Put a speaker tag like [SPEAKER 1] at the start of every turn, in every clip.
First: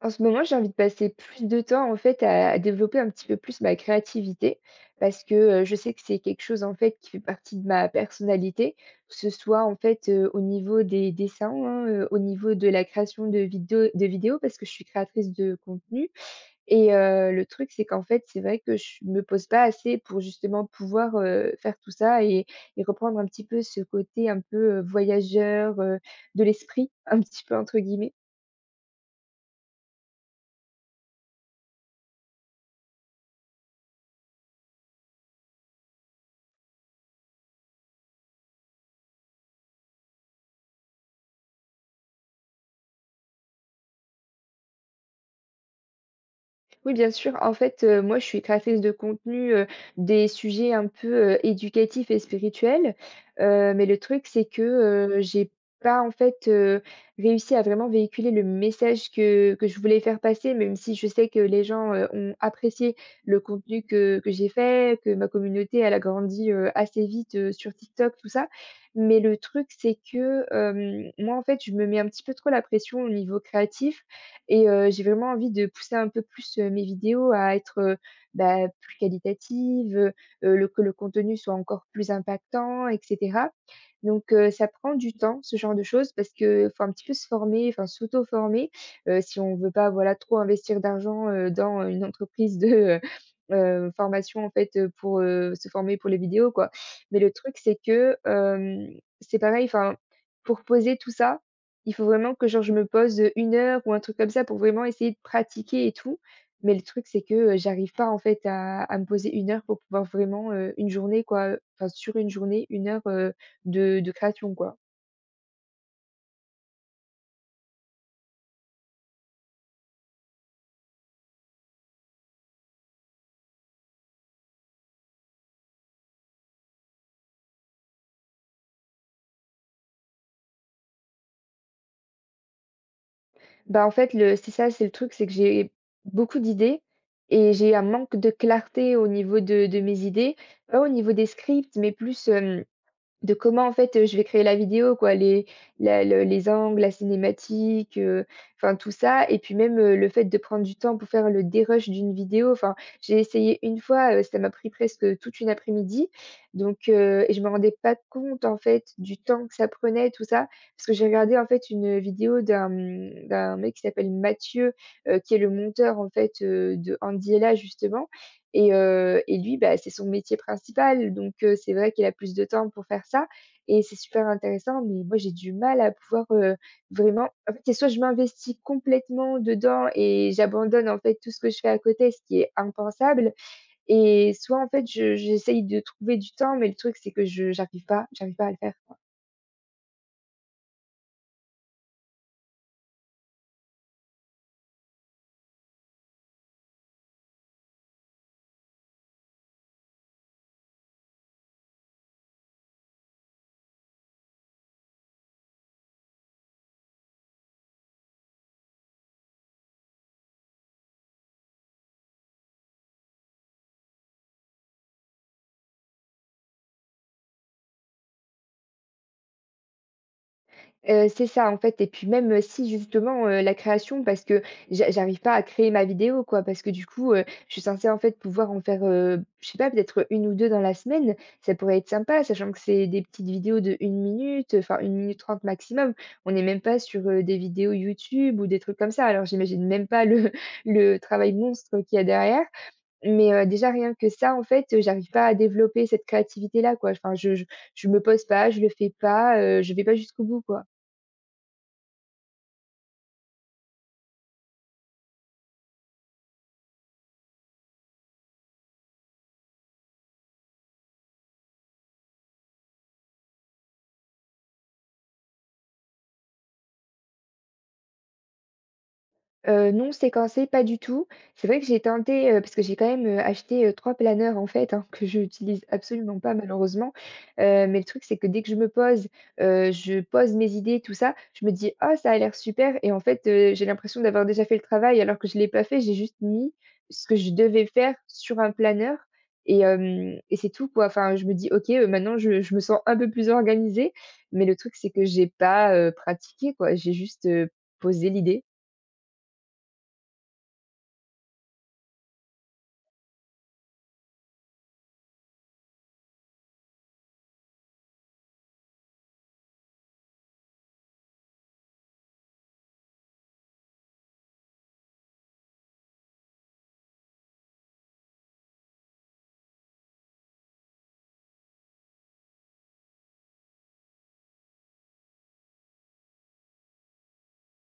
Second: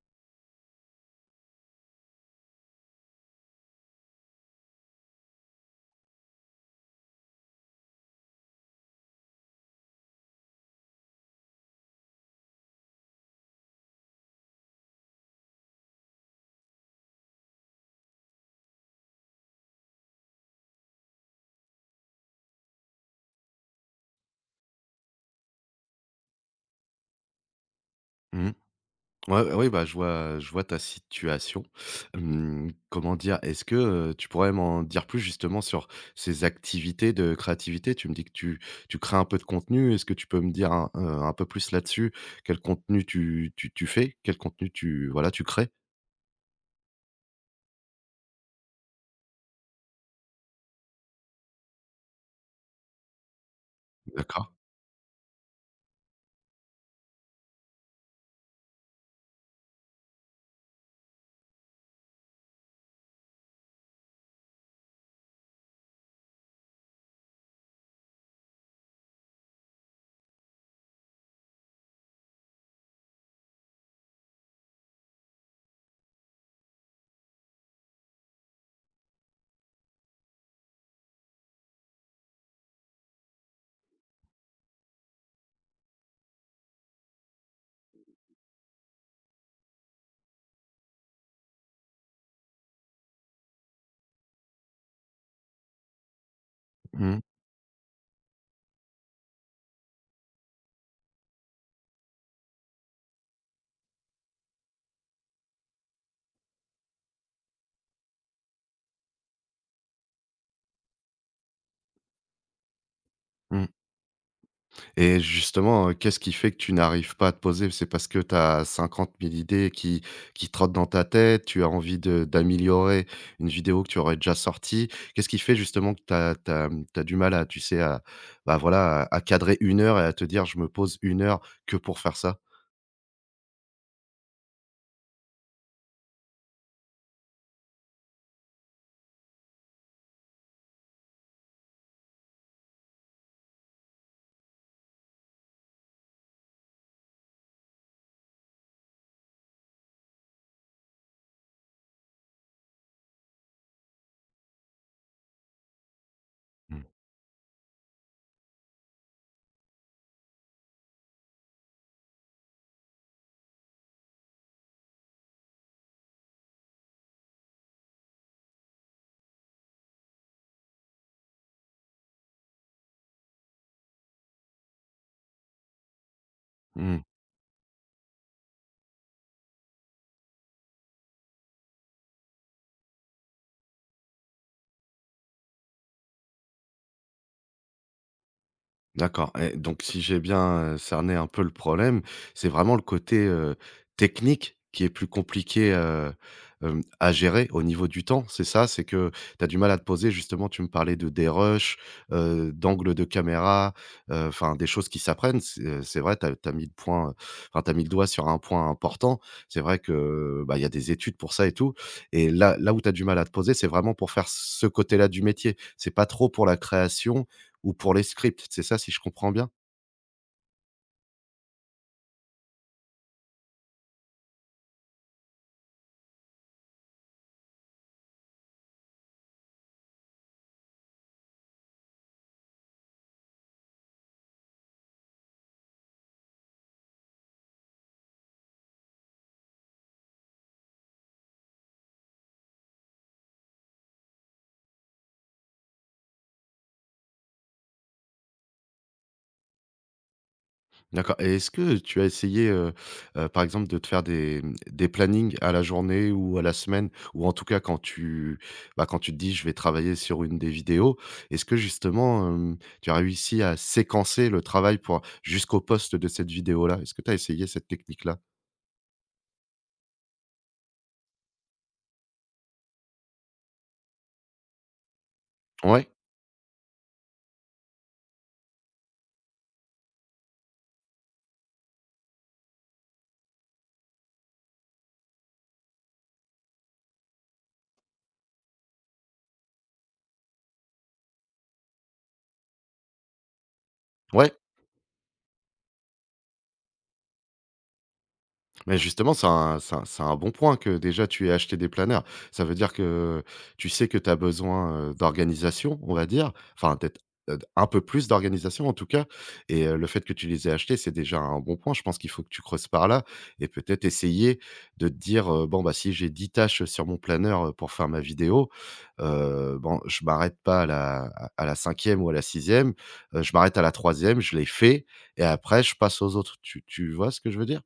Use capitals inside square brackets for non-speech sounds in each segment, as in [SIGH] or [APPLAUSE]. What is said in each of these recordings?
[SPEAKER 1] En ce moment, j'ai envie de passer plus de temps en fait à développer un petit peu plus ma créativité parce que je sais que c'est quelque chose en fait qui fait partie de ma personnalité, que ce soit en fait au niveau des dessins, hein, au niveau de la création de vidéos parce que je suis créatrice de contenu. Et le truc, c'est qu'en fait, c'est vrai que je me pose pas assez pour justement pouvoir faire tout ça et reprendre un petit peu ce côté un peu voyageur, de l'esprit, un petit peu entre guillemets.
[SPEAKER 2] Mmh. Ouais, ouais, oui, bah, je vois ta situation. Comment dire? Est-ce que, tu pourrais m'en dire plus justement sur ces activités de créativité? Tu me dis que tu crées un peu de contenu. Est-ce que tu peux me dire un peu plus là-dessus? Quel contenu tu fais? Quel contenu tu voilà, tu crées?
[SPEAKER 1] Oui, bien sûr. En fait, moi, je suis créatrice de contenu, des sujets un peu, éducatifs et spirituels. Mais le truc, c'est
[SPEAKER 2] D'accord.
[SPEAKER 1] que, j'ai pas, en fait, réussi à vraiment véhiculer le message que je voulais faire passer, même si je sais que les gens, ont apprécié le contenu que j'ai fait, que ma communauté, elle a grandi, assez vite, sur TikTok, tout ça. Mais le truc, c'est que, moi, en fait, je me mets un petit peu trop la pression au niveau créatif, et j'ai vraiment envie de pousser un peu plus, mes vidéos à être, plus qualitatives, le que le contenu soit encore plus impactant et cetera. Donc ça prend du temps, ce genre de choses, parce que faut un petit peu se former, enfin s'auto-former, si on veut pas, voilà, trop investir d'argent, dans une entreprise de, [LAUGHS] heu formation en fait, pour, se former pour les vidéos, quoi. Mais
[SPEAKER 2] Mmh.
[SPEAKER 1] le truc, c'est que, c'est pareil, enfin, pour poser tout ça il faut vraiment que genre je me pose, 1 heure ou un truc comme ça pour vraiment essayer de pratiquer et tout. Mais le truc, c'est que, j'arrive pas en fait à me poser une heure pour pouvoir vraiment, une journée quoi, enfin sur une journée, une heure,
[SPEAKER 2] Mh.
[SPEAKER 1] de création quoi.
[SPEAKER 2] Et justement, qu'est-ce qui fait que tu n'arrives pas à te poser? C'est parce que tu as 50 000 idées qui trottent dans ta tête, tu as envie de d'améliorer une vidéo que tu aurais déjà sortie? Qu'est-ce qui fait justement que tu as du mal à, tu sais, à, bah, voilà, à cadrer une heure et à te dire: «Je me pose une heure que pour faire ça»?
[SPEAKER 1] Bah, en fait le c'est ça, c'est le truc, c'est que j'ai beaucoup d'idées et j'ai un manque de clarté au niveau de mes idées, pas au niveau des scripts, mais plus, hem de comment en fait, je vais créer la vidéo quoi, les angles, la cinématique, enfin tout ça et puis même, le fait de prendre du temps pour faire le dérush d'une vidéo. Enfin, j'ai essayé une fois, ça m'a pris presque toute une après-midi donc
[SPEAKER 2] Mmh.
[SPEAKER 1] et je me rendais pas compte en fait du temps que ça prenait tout ça. Parce que j'ai regardé en fait une vidéo d'un, mmh, d'un mec qui s'appelle Mathieu, qui est le monteur en fait, de Andy justement et lui, bah, c'est son métier principal, donc c'est vrai qu'il a plus de temps pour faire ça et c'est super intéressant, mais moi, j'ai du mal à pouvoir,
[SPEAKER 2] Mmh.
[SPEAKER 1] vraiment en fait, c'est soit je m'investis complètement dedans et j'abandonne, en fait, tout ce que je fais à côté, ce qui est impensable et soit, en fait, je j'essaye de trouver du temps, mais le truc, c'est que je j'arrive pas à le faire.
[SPEAKER 2] D'accord et donc si j'ai bien, cerné un peu le problème, c'est vraiment le côté, technique qui est plus compliqué, à gérer au niveau du temps, c'est ça? C'est que tu as du mal à te poser. Justement, tu me parlais de dérush, d'angle de caméra, enfin des choses qui s'apprennent. C'est vrai, tu as mis le point, enfin t'as mis le doigt sur un point important. C'est vrai que, bah, il y a des études pour ça et tout et là où tu as du mal à te poser, c'est vraiment pour faire ce côté-là du métier. C'est pas trop pour la création, ou pour les scripts, c'est ça si je comprends bien?
[SPEAKER 1] C'est ça, en fait et puis même, si justement, la création parce que j'arrive pas à créer ma vidéo, quoi, parce que du coup, je suis censée, en fait, pouvoir en faire, je sais pas, peut-être une ou 2 dans la semaine. Ça pourrait être sympa, sachant que c'est des petites vidéos de une minute, enfin une minute 30 maximum. On est même pas sur, des vidéos YouTube ou des trucs comme ça. Alors j'imagine même pas le [LAUGHS] le travail monstre qu'il y a derrière. Mais, déjà rien que ça, en fait, j'arrive pas à développer cette créativité-là, quoi. Enfin, je je me pose pas, je le fais pas, je vais pas jusqu'au bout, quoi.
[SPEAKER 2] D'accord. Et est-ce que tu as essayé, par exemple, de te faire des plannings à la journée ou à la semaine? Ou en tout cas quand tu, bah, quand tu te dis: «Je vais travailler sur une des vidéos», est-ce que justement, tu as réussi à séquencer le travail pour jusqu'au poste de cette vidéo-là? Est-ce que tu as essayé cette technique-là?
[SPEAKER 1] Non séquencé, pas du tout. C'est vrai que j'ai tenté, parce que j'ai quand même, acheté, 3 planeurs en fait, hein, [LAUGHS] que je n'utilise
[SPEAKER 2] Ouais,
[SPEAKER 1] absolument pas malheureusement. Mais le truc c'est que dès que je me pose, je pose mes idées tout ça, je me dis: «Ah ça a l'air super» et en fait, j'ai l'impression d'avoir déjà fait le travail alors que je ne l'ai pas fait. J'ai juste mis ce que je devais faire sur un planeur et hem et c'est tout quoi. Enfin, je me dis: «OK, maintenant je me sens un peu plus organisée»
[SPEAKER 2] ouais.
[SPEAKER 1] mais le truc c'est que j'ai pas, pratiqué quoi. J'ai juste, posé l'idée.
[SPEAKER 2] Mais justement, c'est un c'est un bon point que déjà tu aies acheté des planeurs. Ça veut dire que tu sais que tu as besoin, d'organisation, on va dire, enfin peut-être, un peu plus d'organisation en tout cas et le fait que tu les aies achetés, c'est déjà un bon point. Je pense qu'il faut que tu creuses par là et peut-être essayer de te dire, «Bon, bah, si j'ai 10 tâches sur mon planeur, pour faire ma vidéo, bon, je m'arrête pas à la 5 ou à la sixième, e je m'arrête à la troisième, je les fais et après je passe aux autres». Tu vois ce que je veux dire?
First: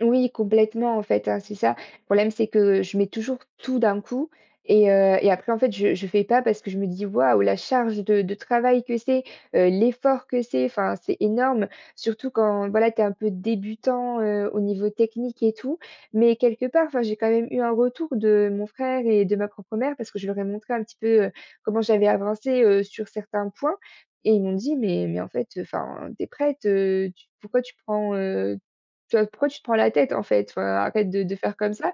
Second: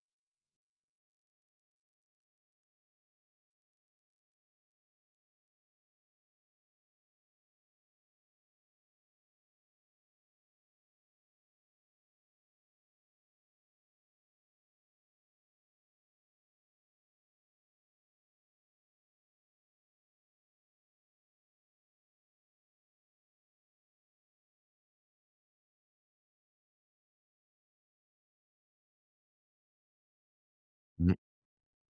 [SPEAKER 1] Oui, complètement, en fait, hein, c'est ça. Le problème, c'est que je mets toujours tout d'un coup et après, en fait, je fais pas parce que je me dis: «Waouh, la charge de travail que c'est, l'effort que c'est», enfin, c'est énorme. Surtout quand, voilà, tu es un peu débutant, au niveau technique et tout. Mais quelque part, enfin, j'ai quand même eu un retour de mon frère et de ma propre mère parce que je leur ai montré un petit peu, comment j'avais avancé, sur certains points et ils m'ont dit: «Mais en fait, enfin, t'es prête, tu pourquoi tu prends,» Tu vois? Pourquoi tu te prends la tête en fait? Enfin, arrête de faire comme ça.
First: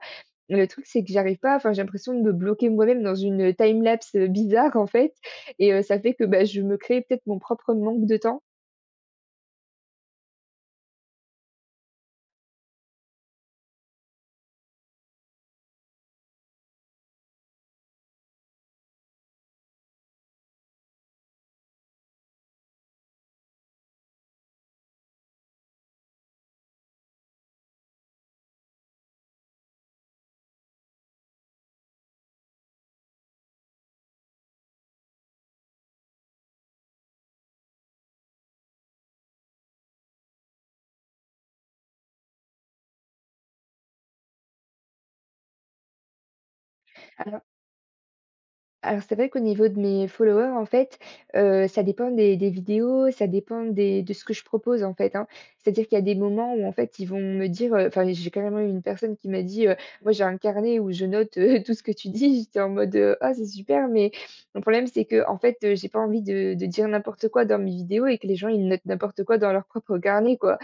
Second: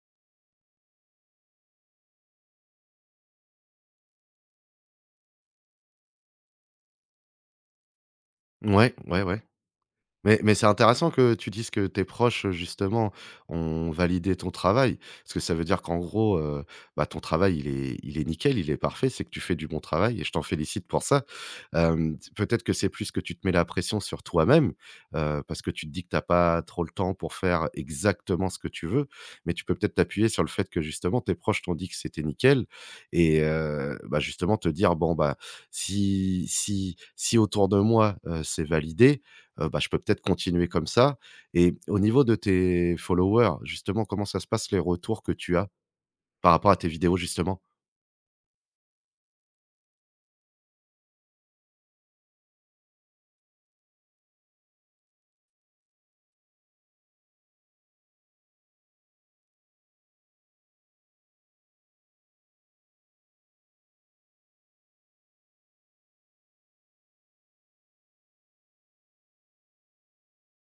[SPEAKER 1] Le truc, c'est que j'arrive pas, enfin, j'ai l'impression de me bloquer moi-même dans une, time lapse bizarre en fait et ça fait que, bah, je me crée peut-être mon propre manque de temps.
[SPEAKER 2] Ouais, ouais, ouais. Mais c'est intéressant que tu dises que tes proches, justement, ont validé ton travail. Parce que ça veut dire qu'en gros, bah, ton travail, il est nickel, il est parfait, c'est que tu fais du bon travail et je t'en félicite pour ça. Peut-être que c'est plus que tu te mets la pression sur toi-même, parce que tu te dis que tu as pas trop le temps pour faire exactement ce que tu veux. Mais tu peux peut-être t'appuyer sur le fait que, justement, tes proches t'ont dit que c'était nickel et bah, justement te dire: «Bon, bah, si si autour de moi, c'est validé, bah, je peux peut-être continuer comme ça». Et au niveau de tes followers, justement, comment ça se passe les retours que tu as par rapport à tes vidéos, justement?
[SPEAKER 1] Alors c'est vrai qu'au niveau de mes followers, en fait, ça dépend des vidéos, ça dépend des de ce que je propose, en fait, hein. C'est-à-dire qu'il y a des moments où, en fait, ils vont me dire, enfin, j'ai carrément eu une personne qui m'a dit, «Moi, j'ai un carnet où je note, [LAUGHS] tout ce que tu dis». J'étais en mode, «Ah, c'est super, mais le problème, c'est que en fait, j'ai pas envie de dire n'importe quoi dans mes vidéos et que les gens, ils notent n'importe quoi dans leur propre carnet, quoi».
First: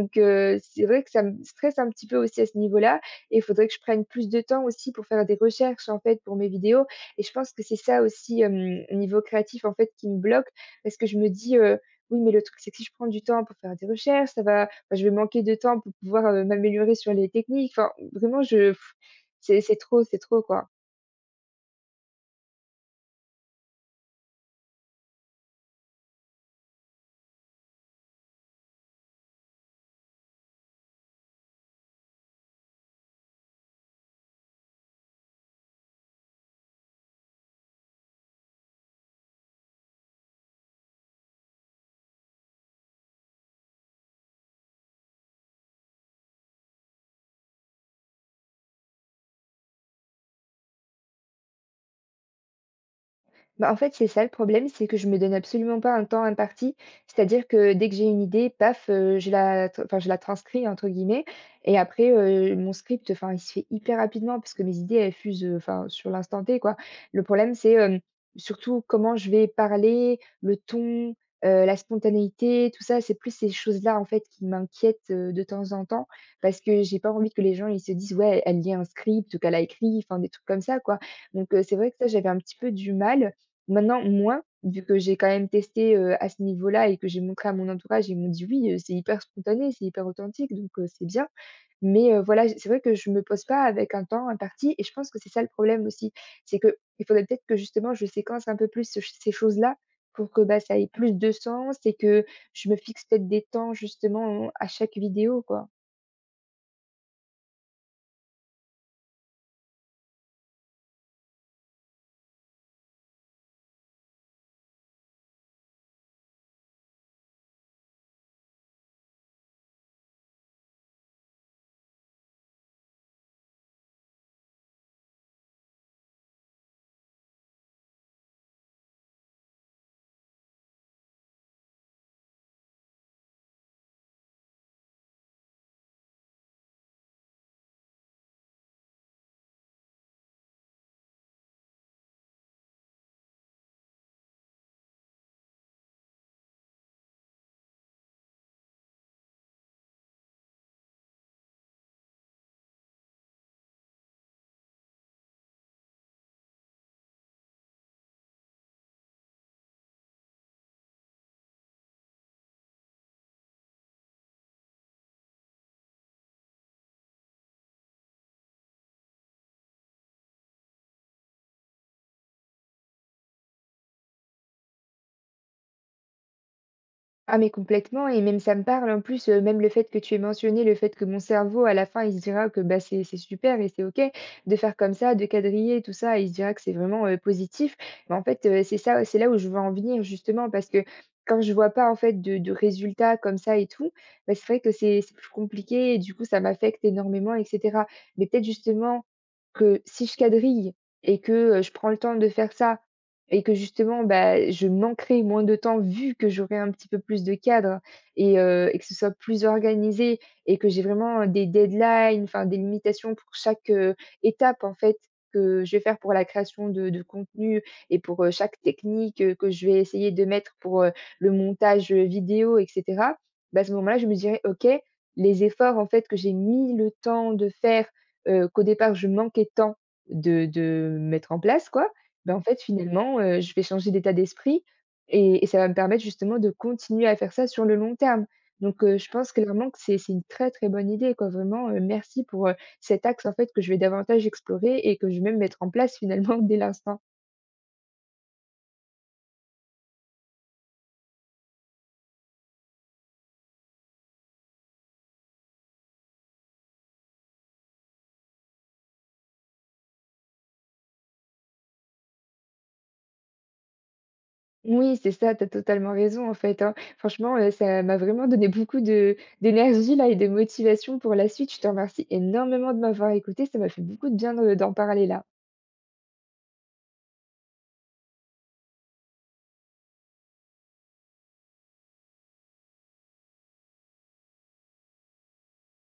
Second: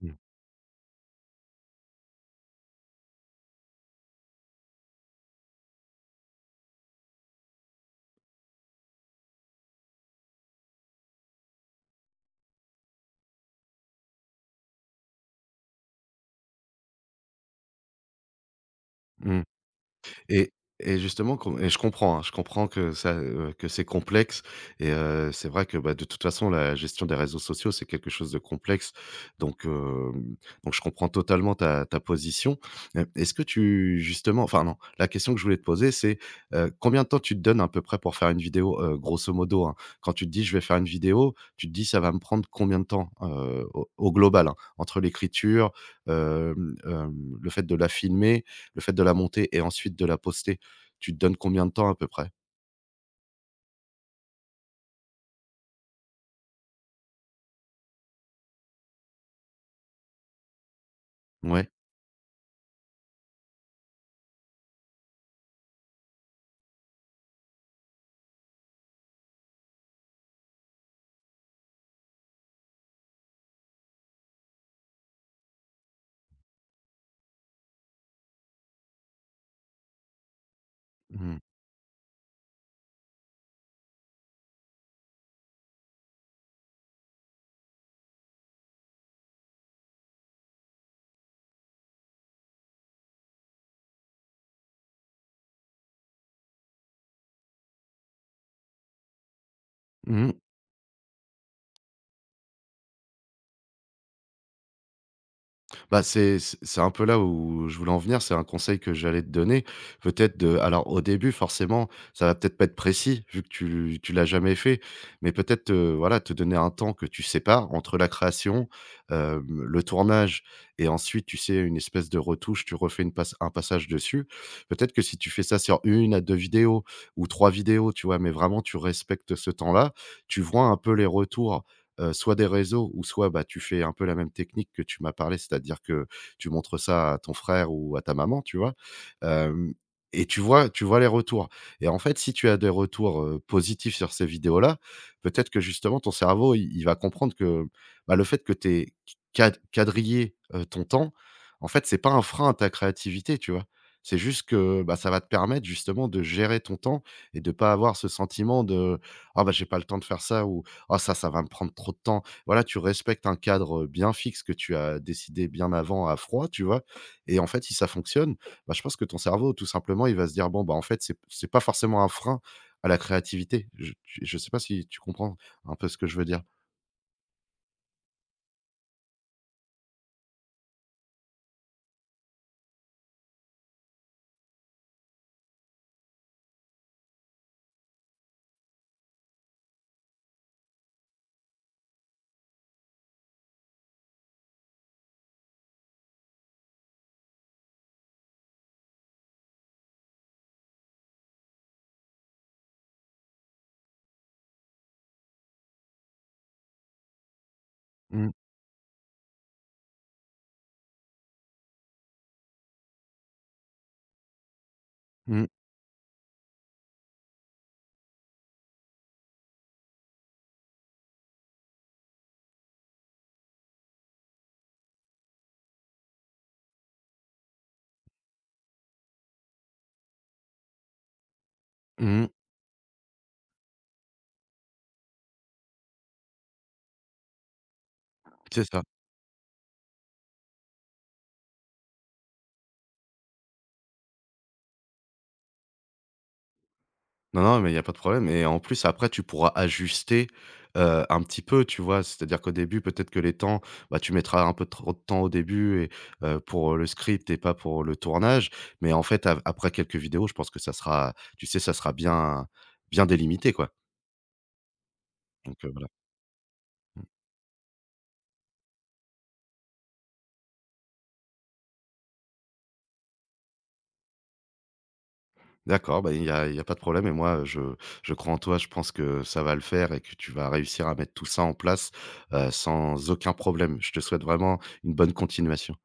[SPEAKER 2] Mmh.
[SPEAKER 1] c'est vrai que ça me stresse un petit peu aussi à ce niveau-là et il faudrait que je prenne plus de temps aussi pour faire des recherches, en fait, pour mes vidéos. Et je pense que c'est ça aussi, niveau créatif, en fait, qui me bloque parce que je me dis, «Oui, mais le truc, c'est que si je prends du temps pour faire des recherches, ça va enfin, je vais manquer de temps pour pouvoir, m'améliorer sur les techniques». Enfin, vraiment, je pff,
[SPEAKER 2] Mmh.
[SPEAKER 1] c'est trop, c'est trop,
[SPEAKER 2] Et
[SPEAKER 1] quoi.
[SPEAKER 2] et justement com et je comprends, hein, je comprends que ça, que c'est complexe et c'est vrai que, bah, de toute façon, la gestion des réseaux sociaux, c'est quelque chose de complexe donc hem, donc je comprends totalement ta position. Est-ce que tu, justement, enfin non, la question que je voulais te poser, c'est, combien de temps tu te donnes à peu près pour faire une vidéo, grosso modo, hein? Quand tu te dis: «Je vais faire une vidéo», tu te dis: «Ça va me prendre combien de temps?» Au global, hein, entre l'écriture, le fait de la filmer, le fait de la monter et ensuite de la poster, tu te donnes combien de temps à peu près?
[SPEAKER 1] Bah, en fait, c'est ça le problème, c'est que je me donne absolument pas un temps imparti. C'est-à-dire que dès que j'ai une idée, paf, je la t enfin, je la «transcris» entre guillemets
[SPEAKER 2] Ouais.
[SPEAKER 1] et après, mon script, enfin, il se fait hyper rapidement parce que mes idées, elles fusent, enfin, sur l'instant T, quoi. Le problème, c'est, surtout comment je vais parler, le ton, la spontanéité, tout ça. C'est plus ces choses-là, en fait, qui m'inquiètent, de temps en temps parce que j'ai pas envie que les gens, ils se disent: «Ouais, elle lit un script ou qu'elle a écrit», enfin, des trucs comme ça, quoi.
[SPEAKER 2] Mmh.
[SPEAKER 1] Donc c'est vrai que ça, j'avais un petit peu du mal. Maintenant, moi, vu que j'ai quand même testé, à ce niveau-là et que j'ai montré à mon entourage, ils m'ont dit: «Oui, c'est hyper spontané, c'est hyper authentique, donc c'est bien». Mais voilà, j c'est vrai que je me pose pas avec un temps imparti et je pense que c'est ça le problème aussi. C'est que il faudrait peut-être que justement je séquence un peu plus ce ces choses-là pour
[SPEAKER 2] Mmh.
[SPEAKER 1] que, bah, ça ait plus de sens et que je me fixe peut-être des temps justement à chaque vidéo, quoi.
[SPEAKER 2] Bah, c'est un peu là où je voulais en venir, c'est un conseil que j'allais te donner. Peut-être de alors au début forcément, ça va peut-être pas être précis vu que tu l'as jamais fait, mais peut-être, voilà, te donner un temps que tu sépares entre la création, le tournage et ensuite, tu sais, une espèce de retouche, tu refais une passe un passage dessus. Peut-être que si tu fais ça sur une à 2 vidéos ou 3 vidéos, tu vois? Mais vraiment tu respectes ce temps-là, tu vois un peu les retours, soit des réseaux ou soit, bah, tu fais un peu la même technique que tu m'as parlé, c'est-à-dire que tu montres ça à ton frère ou à ta maman, tu vois? Hem Et tu vois les retours et en fait, si tu as des retours, positifs sur ces vidéos-là, peut-être que justement ton cerveau, il va comprendre que, bah, le fait que tu aies quadrillé, ton temps, en fait, c'est pas un frein à ta créativité, tu vois? C'est juste que, bah, ça va te permettre justement de gérer ton temps et de pas avoir ce sentiment de: «Ah bah, j'ai pas le temps de faire ça», «Ah ça, ça va me prendre trop de temps». Voilà, tu respectes un cadre bien fixe que tu as décidé bien avant à froid, tu vois? Et en fait, si ça fonctionne, bah, je pense que ton cerveau, tout simplement, il va se dire: «Bon, bah, en fait, c'est pas forcément un frein à la créativité». Je sais pas si tu comprends un peu ce que je veux dire?
[SPEAKER 1] Ah mais complètement et même ça me parle en plus, même le fait que tu aies mentionné le fait que mon cerveau à la fin il se dira que, bah, c'est super et c'est OK de faire comme ça, de quadriller tout ça et il se dira que c'est vraiment, positif. Mais en fait, c'est ça c'est là où je veux en venir justement parce que quand je vois pas en fait de résultats comme ça et tout, bah, c'est vrai que c'est plus compliqué et du coup ça m'affecte énormément et cetera. Mais peut-être justement que si je quadrille et que, je prends le temps de faire ça et que justement, bah, je manquerai moins de temps vu que j'aurai un petit peu plus de cadre
[SPEAKER 2] Mmh,
[SPEAKER 1] et que ce soit plus organisé et que j'ai vraiment des deadlines, enfin des limitations pour chaque, étape en fait
[SPEAKER 2] mmh,
[SPEAKER 1] que je vais faire pour la création de contenu et pour, chaque technique, que je vais essayer de mettre pour, le montage, vidéo et cetera. Bah, à ce moment-là, je me dirais: «OK, les efforts en fait que j'ai mis le temps de faire, qu'au départ je manquais tant de mettre en place quoi,
[SPEAKER 2] mmh,
[SPEAKER 1] ben en fait, finalement, je vais changer d'état d'esprit et ça va me permettre justement de continuer à faire ça sur le long terme.
[SPEAKER 2] c'est
[SPEAKER 1] Donc,
[SPEAKER 2] ça.
[SPEAKER 1] je pense clairement que c'est une très, très bonne idée, quoi. Vraiment, merci pour, cet axe, en fait, que je vais davantage explorer et que je vais même mettre en place finalement [LAUGHS] dès l'instant.
[SPEAKER 2] Non, non, mais il n'y a pas de problème et en plus, après, tu pourras ajuster, un petit peu, tu vois? C'est-à-dire qu'au début, peut-être que les temps, bah, tu mettras un peu trop de temps au début et pour le script et pas pour le tournage. Mais en fait, av après quelques vidéos, je pense que ça sera, tu sais, ça sera bien bien délimité, quoi.
[SPEAKER 1] Oui, c'est ça, tu as
[SPEAKER 2] Donc voilà.
[SPEAKER 1] totalement raison, en fait, hein.
[SPEAKER 2] Mmh.
[SPEAKER 1] Franchement, ça m'a vraiment donné beaucoup de d'énergie là et de motivation pour la suite. Je te remercie énormément de m'avoir écouté ça m'a fait beaucoup de bien de d'en parler là.
[SPEAKER 2] D'accord, bah, il y a pas de problème et moi, je crois en toi, je pense que ça va le faire et que tu vas réussir à mettre tout ça en place, sans aucun problème. Je te souhaite vraiment une bonne continuation.